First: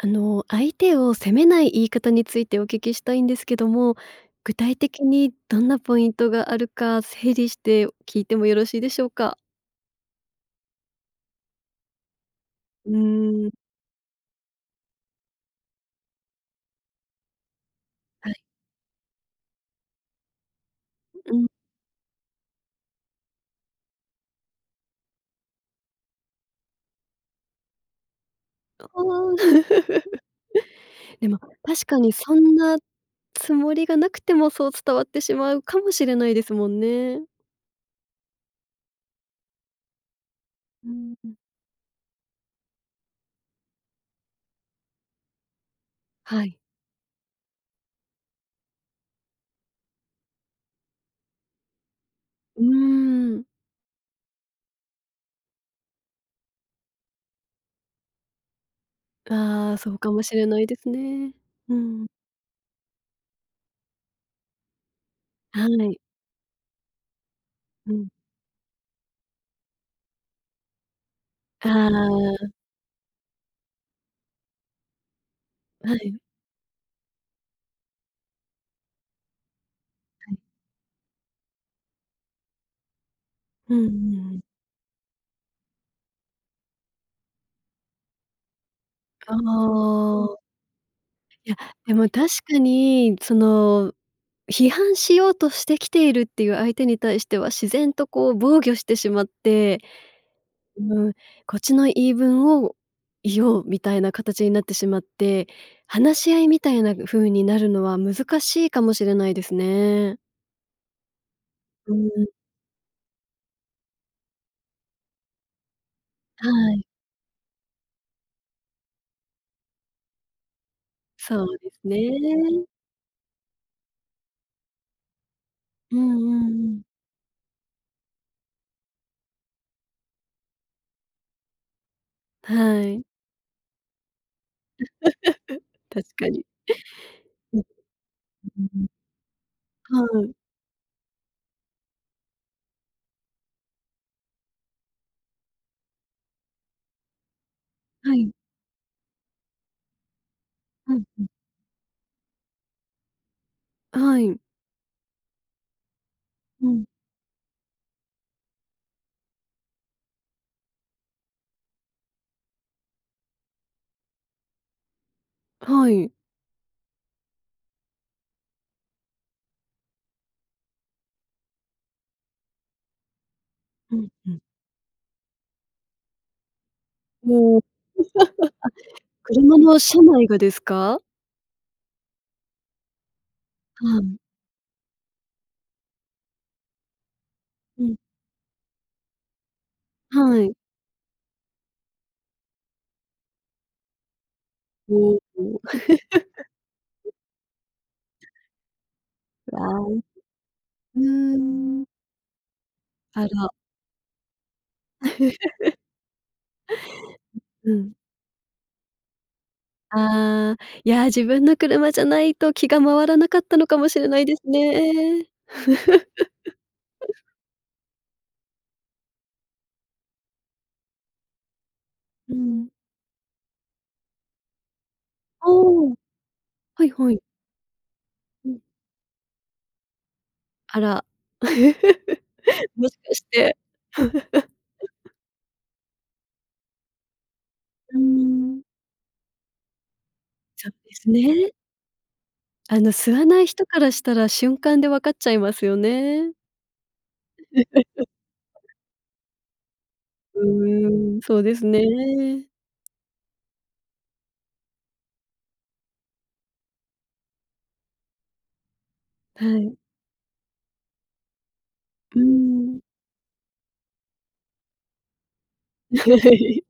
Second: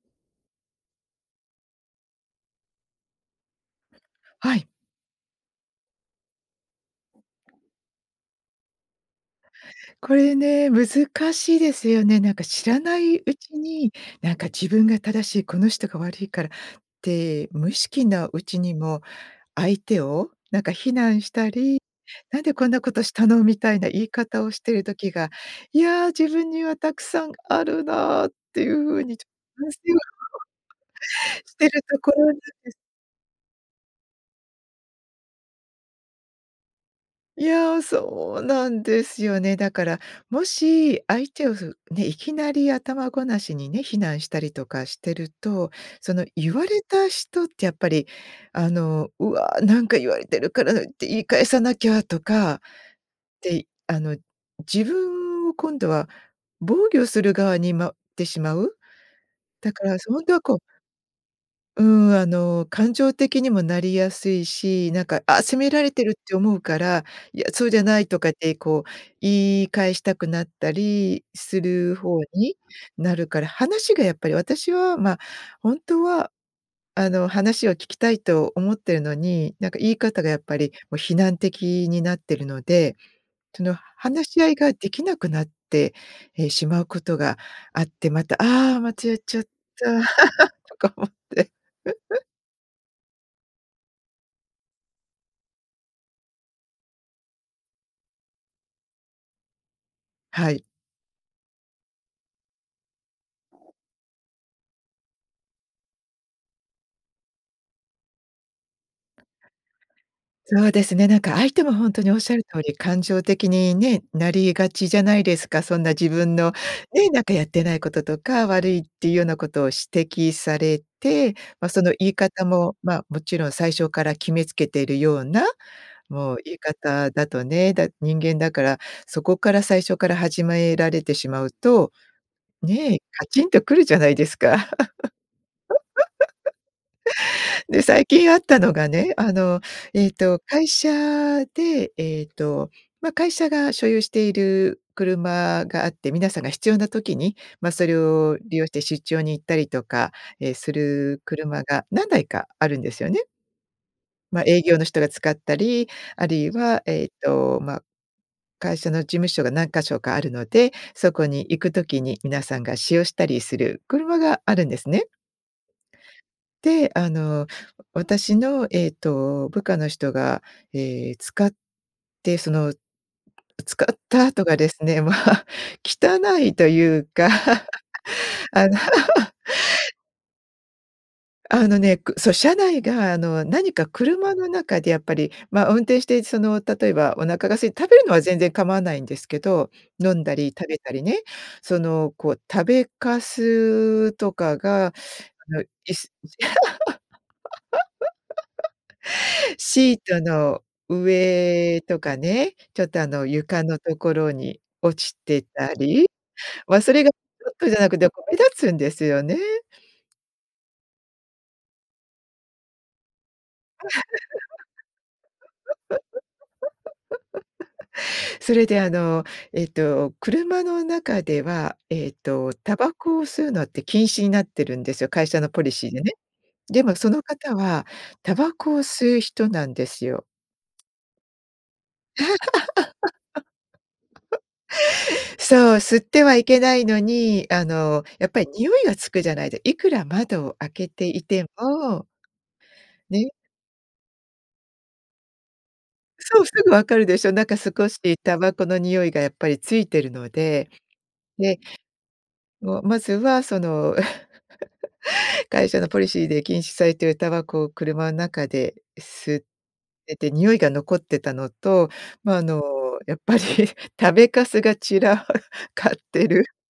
あの、相手を責めない言い方についてお聞きしたいんですけども、は具い。体的にどんなポイントがあるか整理して聞いてもよろしいでしょうか？これね、難しいですよね。なんか、知らうないうーん。ちになんか自分が正しい、この人が悪いからって無意識のはい。うちにも、相手をなんか非難うしうん。たり、なんでこんなことしたの？みたいな言い方をしてる時が、いや、自分にはたくさんあるなっていうあ風にちょあ。反省は、でも、してる確かとこにろなそんでんす。なつもりがなくても、そう伝わってしまうかもしれないですもんね。いや、そうなんですよね。だからもうーしん、う相ん。手をそう、ね、いきなり頭ごなしにね、非難したりとかしてると、そのは言い。われたしとってやっぱり、あの「うわ、なんか言われてるからって言い返さなきゃ」とかっうーん。て、あの、自分を今度は防御する側にまうってしまう？あだあ、かそうら、かそ、ほもんしとはれこなういですね。うーうん。ん、あの、感情的にもなりやすいし、なんか「あ、責はめられい。てる」って思うから「いや、そうじゃうなん。い」とかってこう、言い返したくなったりすああ、る方あ。になるから、話がやっぱり私は、ま、本は当い。はあの、話を聞きたいと思ってるのに、なんか言い方がはやい。っぱりもう非難的になってるので、そうのんう話んうん。し合いができなくなって、え、しまうことがあって「また、ああ、また、やっあちゃった」あ。とか思って。いや。でも確 かにその、批判しようとしてきているっていう相手に対しては、自然とこう、防御してしまって、はい。うーん、こっちの言い分を言おう、みたいな形になってしまって、話し合いみたいな風になるのは難しいかもしれないですね。そうですね、なんか相手もほんうとーにおっん。しゃる通り、感情的にね、なりがちじゃないですか。そんな自分はのい。ね、なんかやってないこととか、悪いっていうようなことを指摘されて、そうま、ですその言い方ね。も、まあ、もちろん最初から決めつけてるような、うんうもうん言いうん。方だとね、だ人間だから、そこから最初から始められてしまうと、はね、い。カチンとくるじゃないですか。確かに。うで、最近あったのん。がね、あの、えっはい。と、会社で、ええと、ま、会社が所有している車があって、皆さんが必要な時に、ま、それはい。を利用して出張に行ったりとか、ええ、すうんるうん。車が何台かあるんですよね。はい。ま、営業の人が使ったり、あるいうはん。えっと、ま、会社の事務所が何箇所かあるので、そこに行くときに皆さんが使用したりする車があるんですね。はい。で、あの、私のえっと、部下の人が、え、使ってその使うっん、たうあん。とがですね、ま、汚いというも。か。あの車の車内がですか？あの、ね、くそう、車内があの、何かはい。車の中でやっぱり、ま、運転してその例えばお腹が空いうて食べん。るのは全然構わないんですけど、飲んだはりい。食べたりね、そのこう食べかすとかが、あお、お。の椅子 あシーい。トのふー上ん。とかね、ちょっとああの、の床のところに落 ちん、てたり、ま、それがちょっとうじゃなん。くて、ま、目立つんですよね。ああ、いや、自分の車じゃないと気が回らなかったのかもしれないですね。それであの、えっと、車の中では、えっうとん。タバコを吸うのって禁止になってるんですよ。会社のああ。ポリシーでね。ではいもそはい。の方はタうバん。コを吸う人なんですよ。あら。もしかして。そう、吸ってはいけないのに、あうーの、やっぱりん。匂いがつくじゃないでいくら窓をそ開うけでてすいてね。も。あの、吸わね。ない人からしたら瞬間で分かっちゃいますよね。そう、すぐ分かるでしょ。なんか少しタバコ の匂いがやっぱりついてるのうで、ーん、そうでね。すね。もう、まずはその。会社のポリシーで禁止されているタバコを車ん中で吸っはい。てて、匂いが残ってたのと、うーま、あのん。やっぱり食べかすが散らはい、かってる。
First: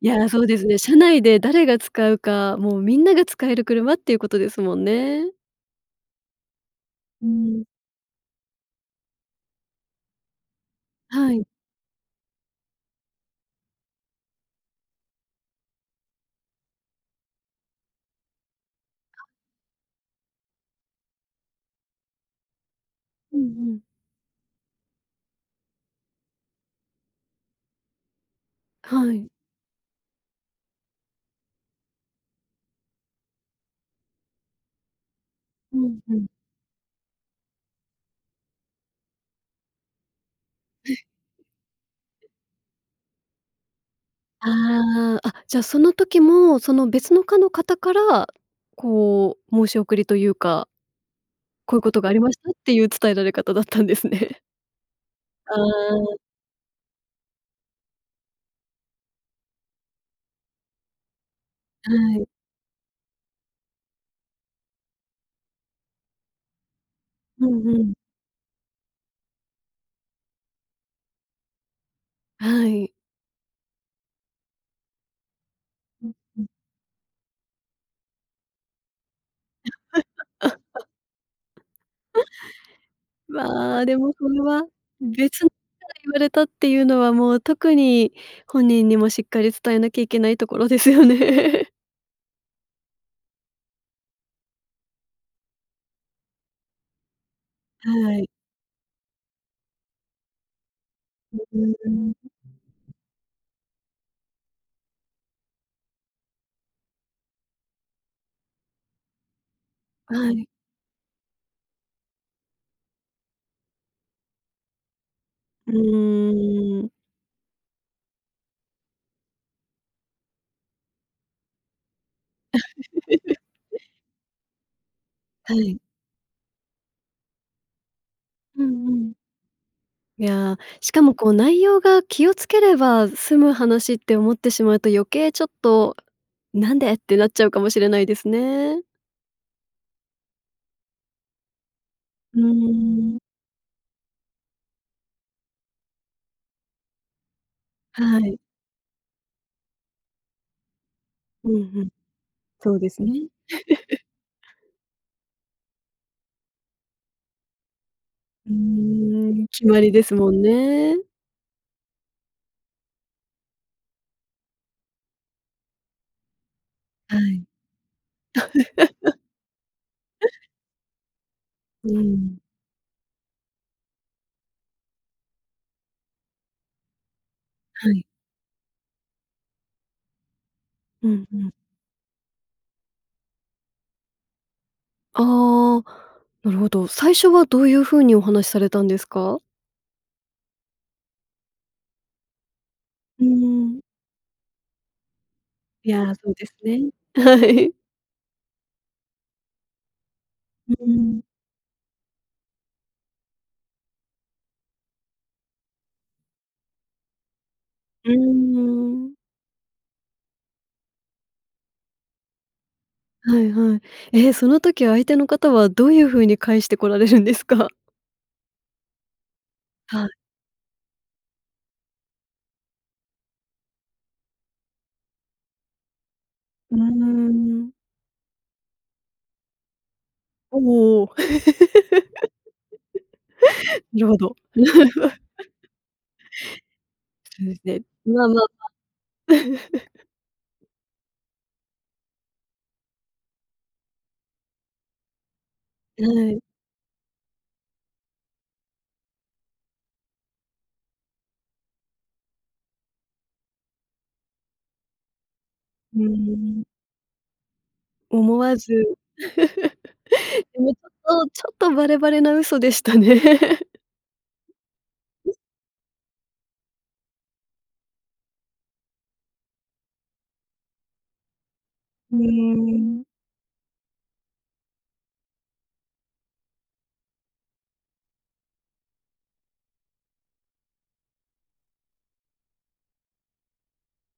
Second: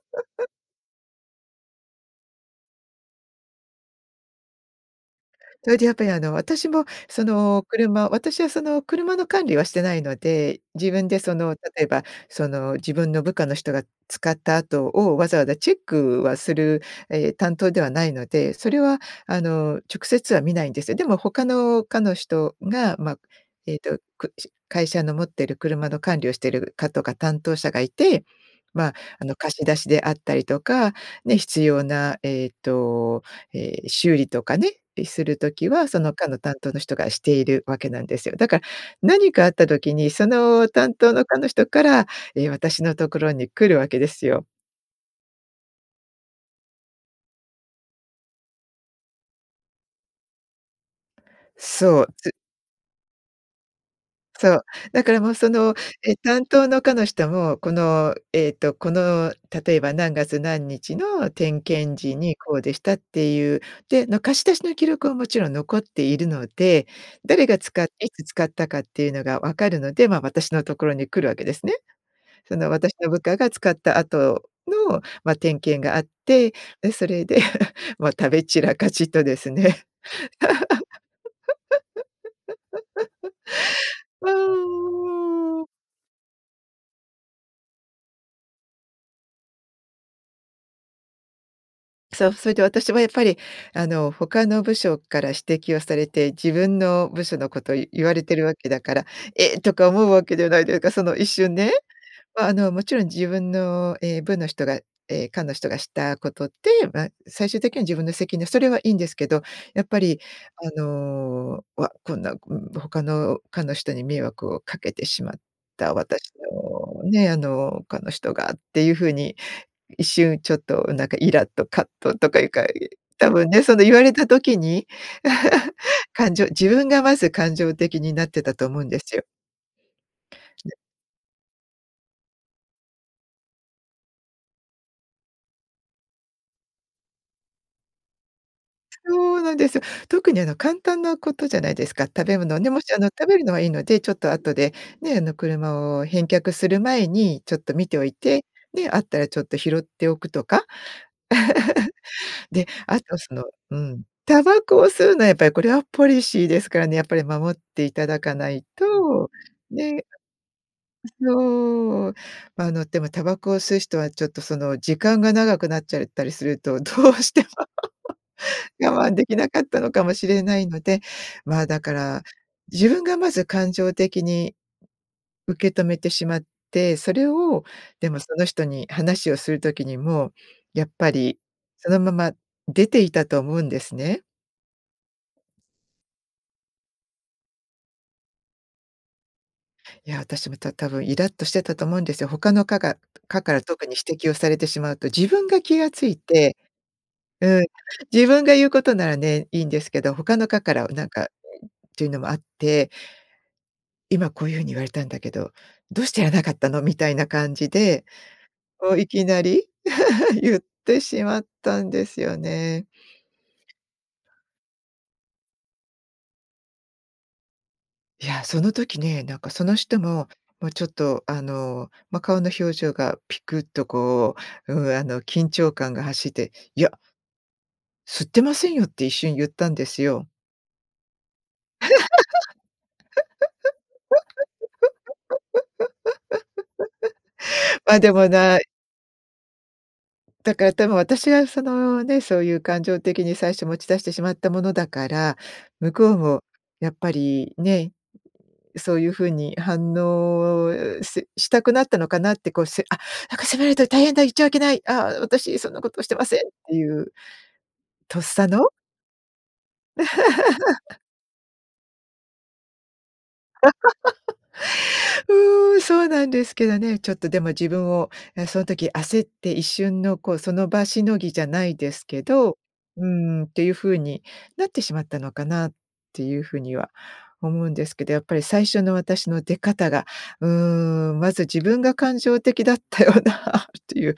いや、そう ですね。社内で誰が使うか、もうみんなが使える車っていうことですもんね。それでやっぱりあの、私もそうのん。車私はその車の管理はしてないので、自分ではそい。の例えばその自分の部下の人が使った後をわざわざチェックはする、え、担当ではないので、それはあ。あの直接は見ないんですよ。でも他の課の人が、ま、うんうえん。っと、くし会社の持っている車の管理をしている課とか担当者がいて、ま、はあい。の貸し出しであったりとか、ね、必要なえっと、え、修理とかね、する時うはん、そのう課ん。の担当の人がしているわけなんですよ。だから何かあった時にそのは担当の課の人から、い。え、私のところに来るわけですよ。ああ、あ、じゃあその時もその別の課の方から、こう申し送りというかこういうことそがう。ありますしたっていう伝えられ方だったんですね。そう、だからもうそああの、あえあ。担当の課の人も、このえっとこの例えば何月何日の点は検時い。にこうでしたっていう、で、の貸し出しの記録はもちろん残っているので、う誰んがう使っん。ていつ使ったかっていうのが分かるので、ま、私のところに来るわけですね。そはのい。私の部下が使った後の、ま、点検があっうん、うん。て、で、それで、もう食べ散らかしとです ね、ま、でも そわれは、別の方にお。言われたっていうのは、もう特に本人にもしっかり伝えなきゃいけないところですよね。そう、それで私もやっぱり、あの、他の部署から指摘をされて、自分の部署のこと言わはれい。てるわけだから「えっ」とか思うわけではないでか、その一う瞬うね。んうん。ま、あの、もちろん自分の、え、部の人がええ、課の人がしたことで、ま、最終的には自分の責任、それはいいんですけど、やっぱりはい。あの、わっ、こんな、うん、他の課の人に迷惑をかけてしまっうた私ーん。のね、あの、課の人がっていうふうに一瞬ちょっとなんかいらっと、葛藤とかいうか、い多分ね、その 言われた時に、は い。感情自分がまず感情的になってたうと思うんんうでん。すよ。いや、でしかもこう、内容が気をつければ済む話って思ってしまうと余計ちょっと「なんで？」ってなっちゃうかもしれないですね。そうなんですよ。特に、あの、簡単なことじゃないですか。食べうー物ね、もし、あの、ん。食べるのはいいので、ちょっと後でね、あの、車を返却する前にちょっと見ておいはい。て、ね、あったらちょっと拾っておくとか？うんうん。で、そうであすと、ね。そのうん、タバコを吸うのはやっぱりこれはポリシーですからね、やっぱり守っていただかうなーいと、ん、決まりでね。すもんね。そう。あの、でもタバコを吸う人はちょっとその時間が長くなっちゃったりすると、どうはしてい。も 我慢 できなかったのかもしれないので、まあ、だうかーら、ん。自分がまず感情的に受け止めてしまって、それをはい。でも、その人に話をする時にも、やっうぱんうりん。そのまま出ていたと思うんですね。ああ、なるほど。最初はどういうふうにお話されたんですか？いや、私また多分イラッとしてたと思うんですよ。他の課がうー課からん。特に指摘をされてしまうと、自分が気がつやあ、いそうですてね。はうん、い。自分が言うことならね、いいんですけど、他の課うからうーなんん。か、ん、っていうのもあって「今、こういうふうに言われたんだけど、どうしてやらなかったの」みたいな感じで、うーこういん。きなり 言ってしまったんですよね。はいはい。え、その時相手の方はどういうふうに返してこられるんですか？やあ、その時ね、なんかその人はい。も、もうちょっと、あの、ま、顔の表情がピクッとこう、うん、あの緊張感が走ってうー「いや」ん。「吸ってませんよ」って一瞬言ったんですよ。おおおお。なるほど。そうですね。ま、でまあもまあなまあ。だから多分私が、そのね、そういう感情的に最初持ち出してしまったものだから、向はこうい。もやっぱりね、そういうふうに反応ししたくなったのかなって、こう「せあ、なんか責められたら大変だ。言っちゃいけない、ああ、私、そんなこうとーしてません」っん。ていうとっ思さわのず、でもち ょっとちょっとバレバレな嘘でしたね。うーん、そうなんですけどね。ちょっとでも自分を、ね、その時焦って一瞬の、こう、その場しのぎじゃないですうけーど、うん。ーんっていうふうになってしまったのかなっていうふうには思うんですけど、やっぱり最初の私の出方が、うーん、まず自分が感情的だったよなっていう。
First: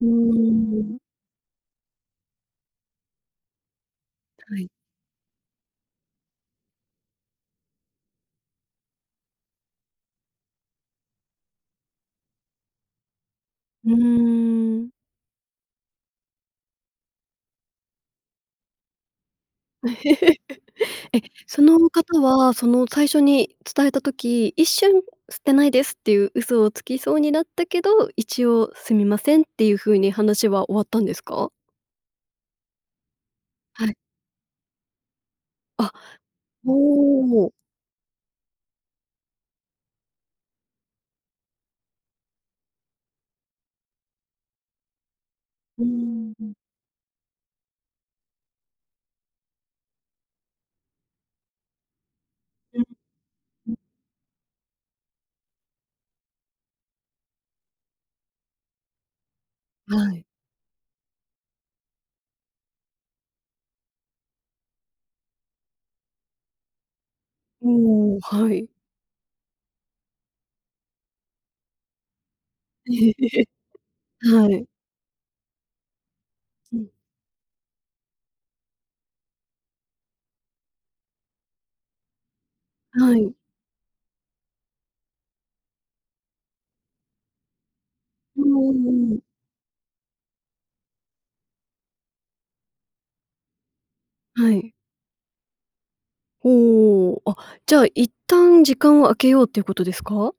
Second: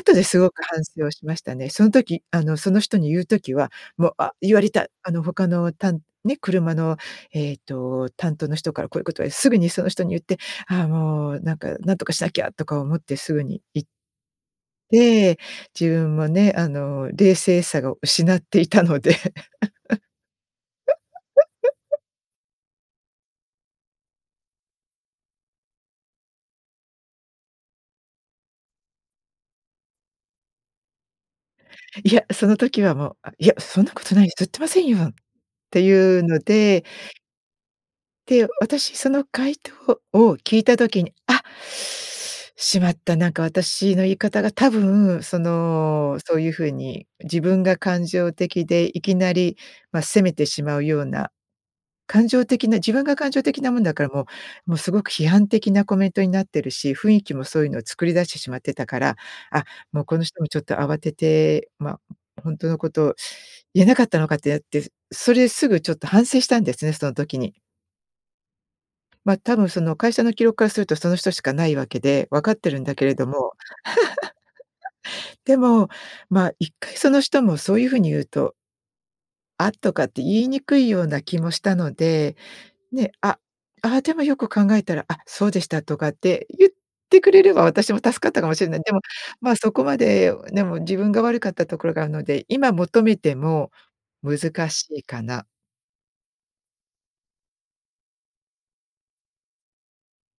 うーですごく反ん。省をしましたね。その時、あのその人に言う時は「もう、あ、言はわれい。た。あの他のたんね、車の、えっと、担当の人からこういうことはすぐにその人に言って、ああもう、なんかなんとかしなきゃ」とか思ってすぐにいうーん。え、自分もね、あの冷静さを失っていたので え、その 方はその最初に伝えた時、一瞬吸ってないですっていう嘘をつきそうになったけど、一応すみませんっていうふうに話は終わったんですか？いや、その時はもう「あ、いや、そんはない。ことないです。吸ってませんよ」ってあ、いうのでほう。て、私、その回答を聞いた時に、あ、しまった、なんか私の言い方が多分そうーの、ん、そうういん。う風に自分が感情的でいきなり、ま、責めてしまうような、感情的なうん。自分が感情的うなん。もんだから、もう、もうすごく批判的なコメントになってるし、雰囲気もそういうのを作り出してしまってたから、あ、もうはこのい。人もちょっと慌てて、まあ、ほんとのこと言えなかったのかってやって、それ、すぐちょっと反省したんですね、その時に。うーん、はい。ま、多分その会社の記録からすると、その人しかないわけで、分かってるんだけれど も。はい。でもまあ、いっうん。かいその人もそういう風に言うと「あっ」とかって言いにくいような気もしたので、ね。はい。あ「あ、でもよく考えたら、あ、そうでした」とかって言ってくれれば、私も助かっうたーかもしれない。ん、でもうん。ま、そこまでね、もう自分が悪かったところがあるので、今求めても、は難い。しいかな。おお。あ。じゃあ、一旦時間を空けようっていうことですか？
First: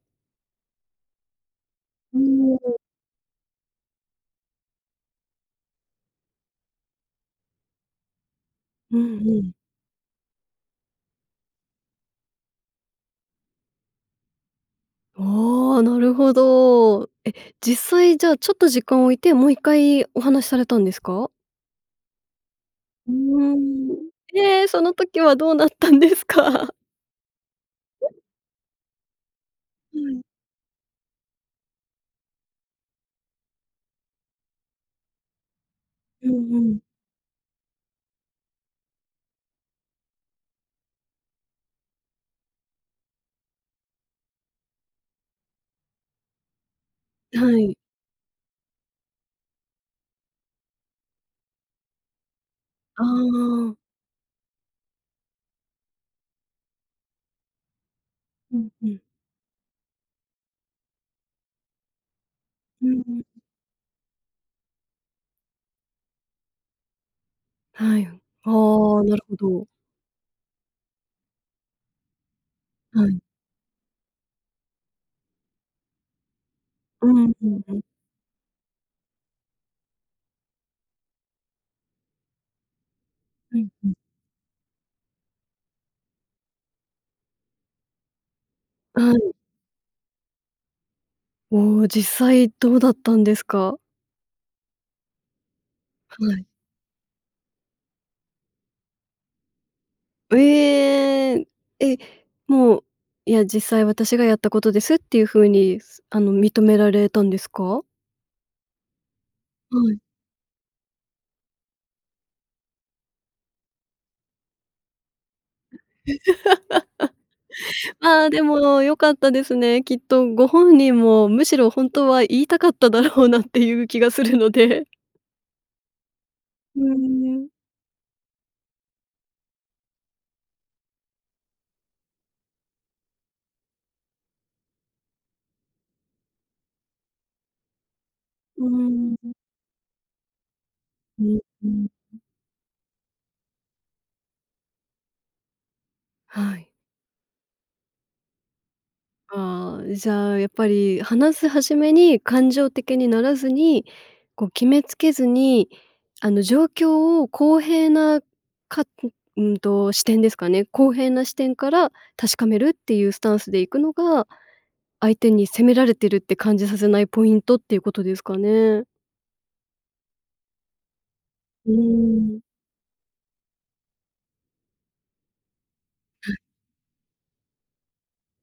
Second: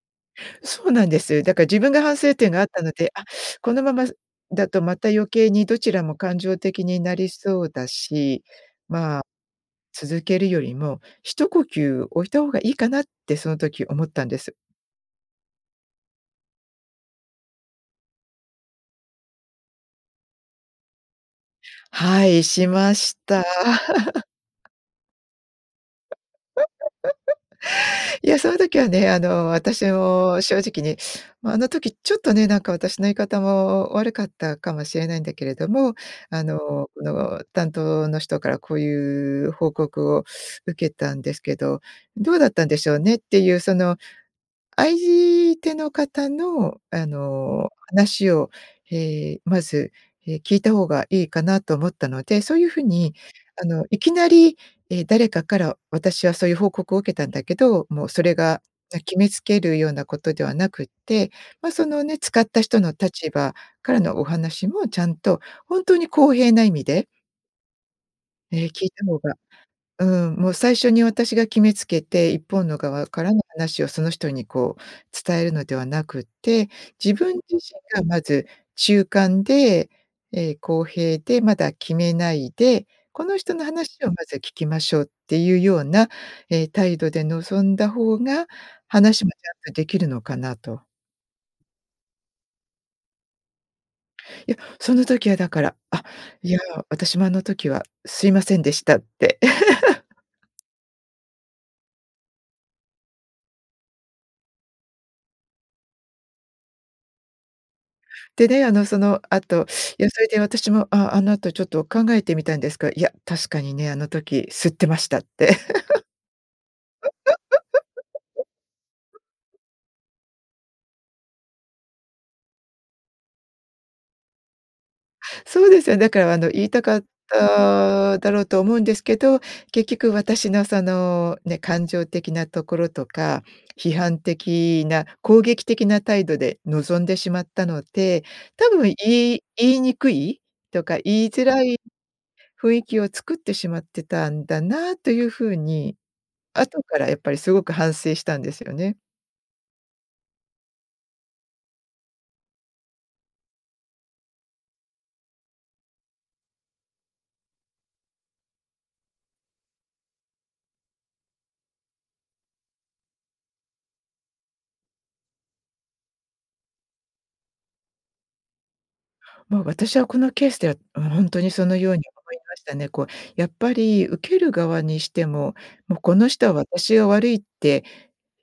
そうなんです。だから自分が反う省点ーがあっん。たので、あ、このまま、すだとまた余計にどちらも感情的になりそうだし、うまあ、んうん。続けるよりも、一呼吸置いた方がいいかな？って、その時思ったんです。ああ、なるほど。え、実際じゃあ、ちょっと時間を置いて、もう一回、お話されたんですか？はい。しまうーした。ん。で、その時はどうなったんですか？いや、その時はね、あの、私うん。も正直に、ま、あの時ちょっとね、なんか私の言い方も悪かったかもしれないんだけれども、うあんうん。の、その、担当の人からこういう報告を受けたんですけど、どうだったんでしょうね？っていうその、あいじての方の、ああ、はの、い。話を、ええ、まず、え、聞いた方がいいかなと思ったので、そういうふうあに、ああ。の、いきなり、え、誰かから私はそういう報告を受けたんだけど、もうそれうが、んうな、ん。決めつけるようなことではなくって、ま、そのね、使った人うのんう立ん。場からのお話もちゃんと、ほんとに公平な意味で？はいん。あええ聞いあ、てなもるほらほど。うん、もう最初に私が決めつけて、一方の側はい。からの話をその人にこう伝えるのではなくって、う自ん分う自んうん。身がまず中間で、ええ、公平でまだ決めないで、この人うのん、ふん。話をまず聞きましょうっていうような、え、態度で望んだ方があ話もん。ちゃんとできるのかなと。お、実際どうだったんですか？いや、その時はだから「あ、はい。いや私もあの時はすいませんでした」って。う えん。え、もう、いや実際私がやったことですっていう風に、すあの認められたんですか？で、ね、あの、その後、はい。いやそれで私も、あ、あの後ちょっと考えてみたんですが、いや、「確かにね、あの時吸ってました」って。ああ、でも良かったで すね。きっとご本人もむしろ本当は言いたかっただろうなっていう気がするので。そうですよ。だからあの言いうたーかっん。ただろうと思うんですけど、結局私のそのね、感情的なところとか批判的な攻撃的な態度で臨んでしまったので、う多分ーん。言い言いにくいとか言いづ [unintelligible] らい、うん。雰囲気を作ってしまってたんだなというふうに、はい。後からやっぱりすごく反省したんですよね。ああ、じゃあ、やっぱり話す始めに感情的にならずに、こう決めつけずにあの状況を公平なかんうんと、視点ですかね。公平な視点から確かめるっていうスタンスでいくのが、相手に責められてるって感じさせないポイントっていうことですかね。ま、私はこのケースでは、うん、本当にそうのように思いん。ましたね。こうやっぱり受ける側にしても、もうこのうん。人は私が悪いって、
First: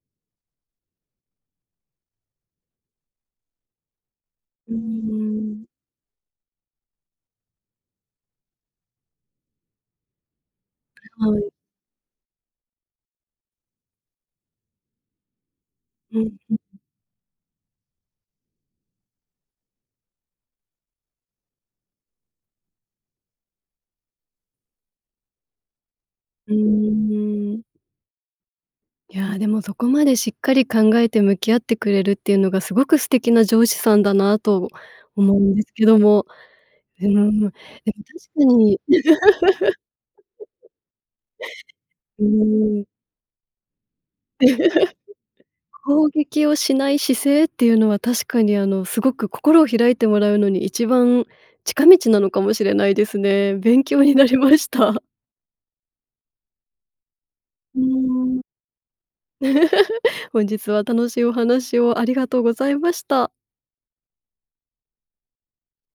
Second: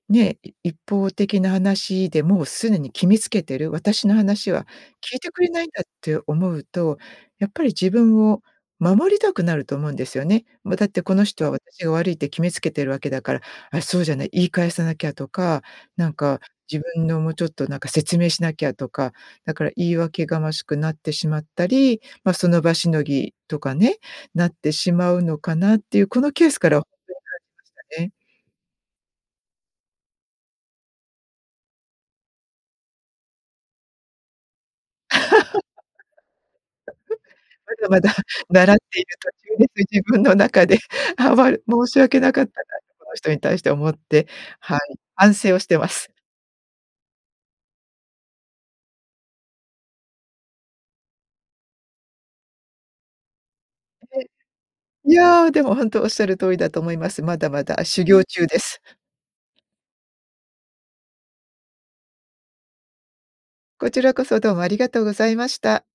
ね、い一方的な話でもう既に決めつけてる、私の話はう聞いてくれないん。んだって思うと、やっぱり自分を守りたくなると思うんですよね。ま、だってこのは人い。は私が悪いって決めつけてるわけだから、あ、そうじゃない、言い返さなきゃとか、なんうんかうん。自分のもうちょっとなんか説明しなきゃとか、だから言い訳がましくなってしまったり、ま、その場しのぎとかね、なってしまうのかなっていうこのケーうスからほんとーん。に感じましたね。いや、でもそこまでしっかり考えて向き合ってくれるっていうのがすごく素敵な上司さんだなと思うんですけども、うーん、で も確まだまだか習っにている途中です。自分の中ではばる申し 訳うなかったなん。とこの人に対して思って、はい、反省をしていま攻す。撃をしない姿勢っていうのは確かにあのすごく心を開いてもらうのに一番近道なのかもしれないですね。勉強になえりました。いやでも本当おっしゃる通りだと思います。まだまうだー修行ん。中です。本日は楽しいお話をありがとうございました。こちらこそどうもありがとうございました。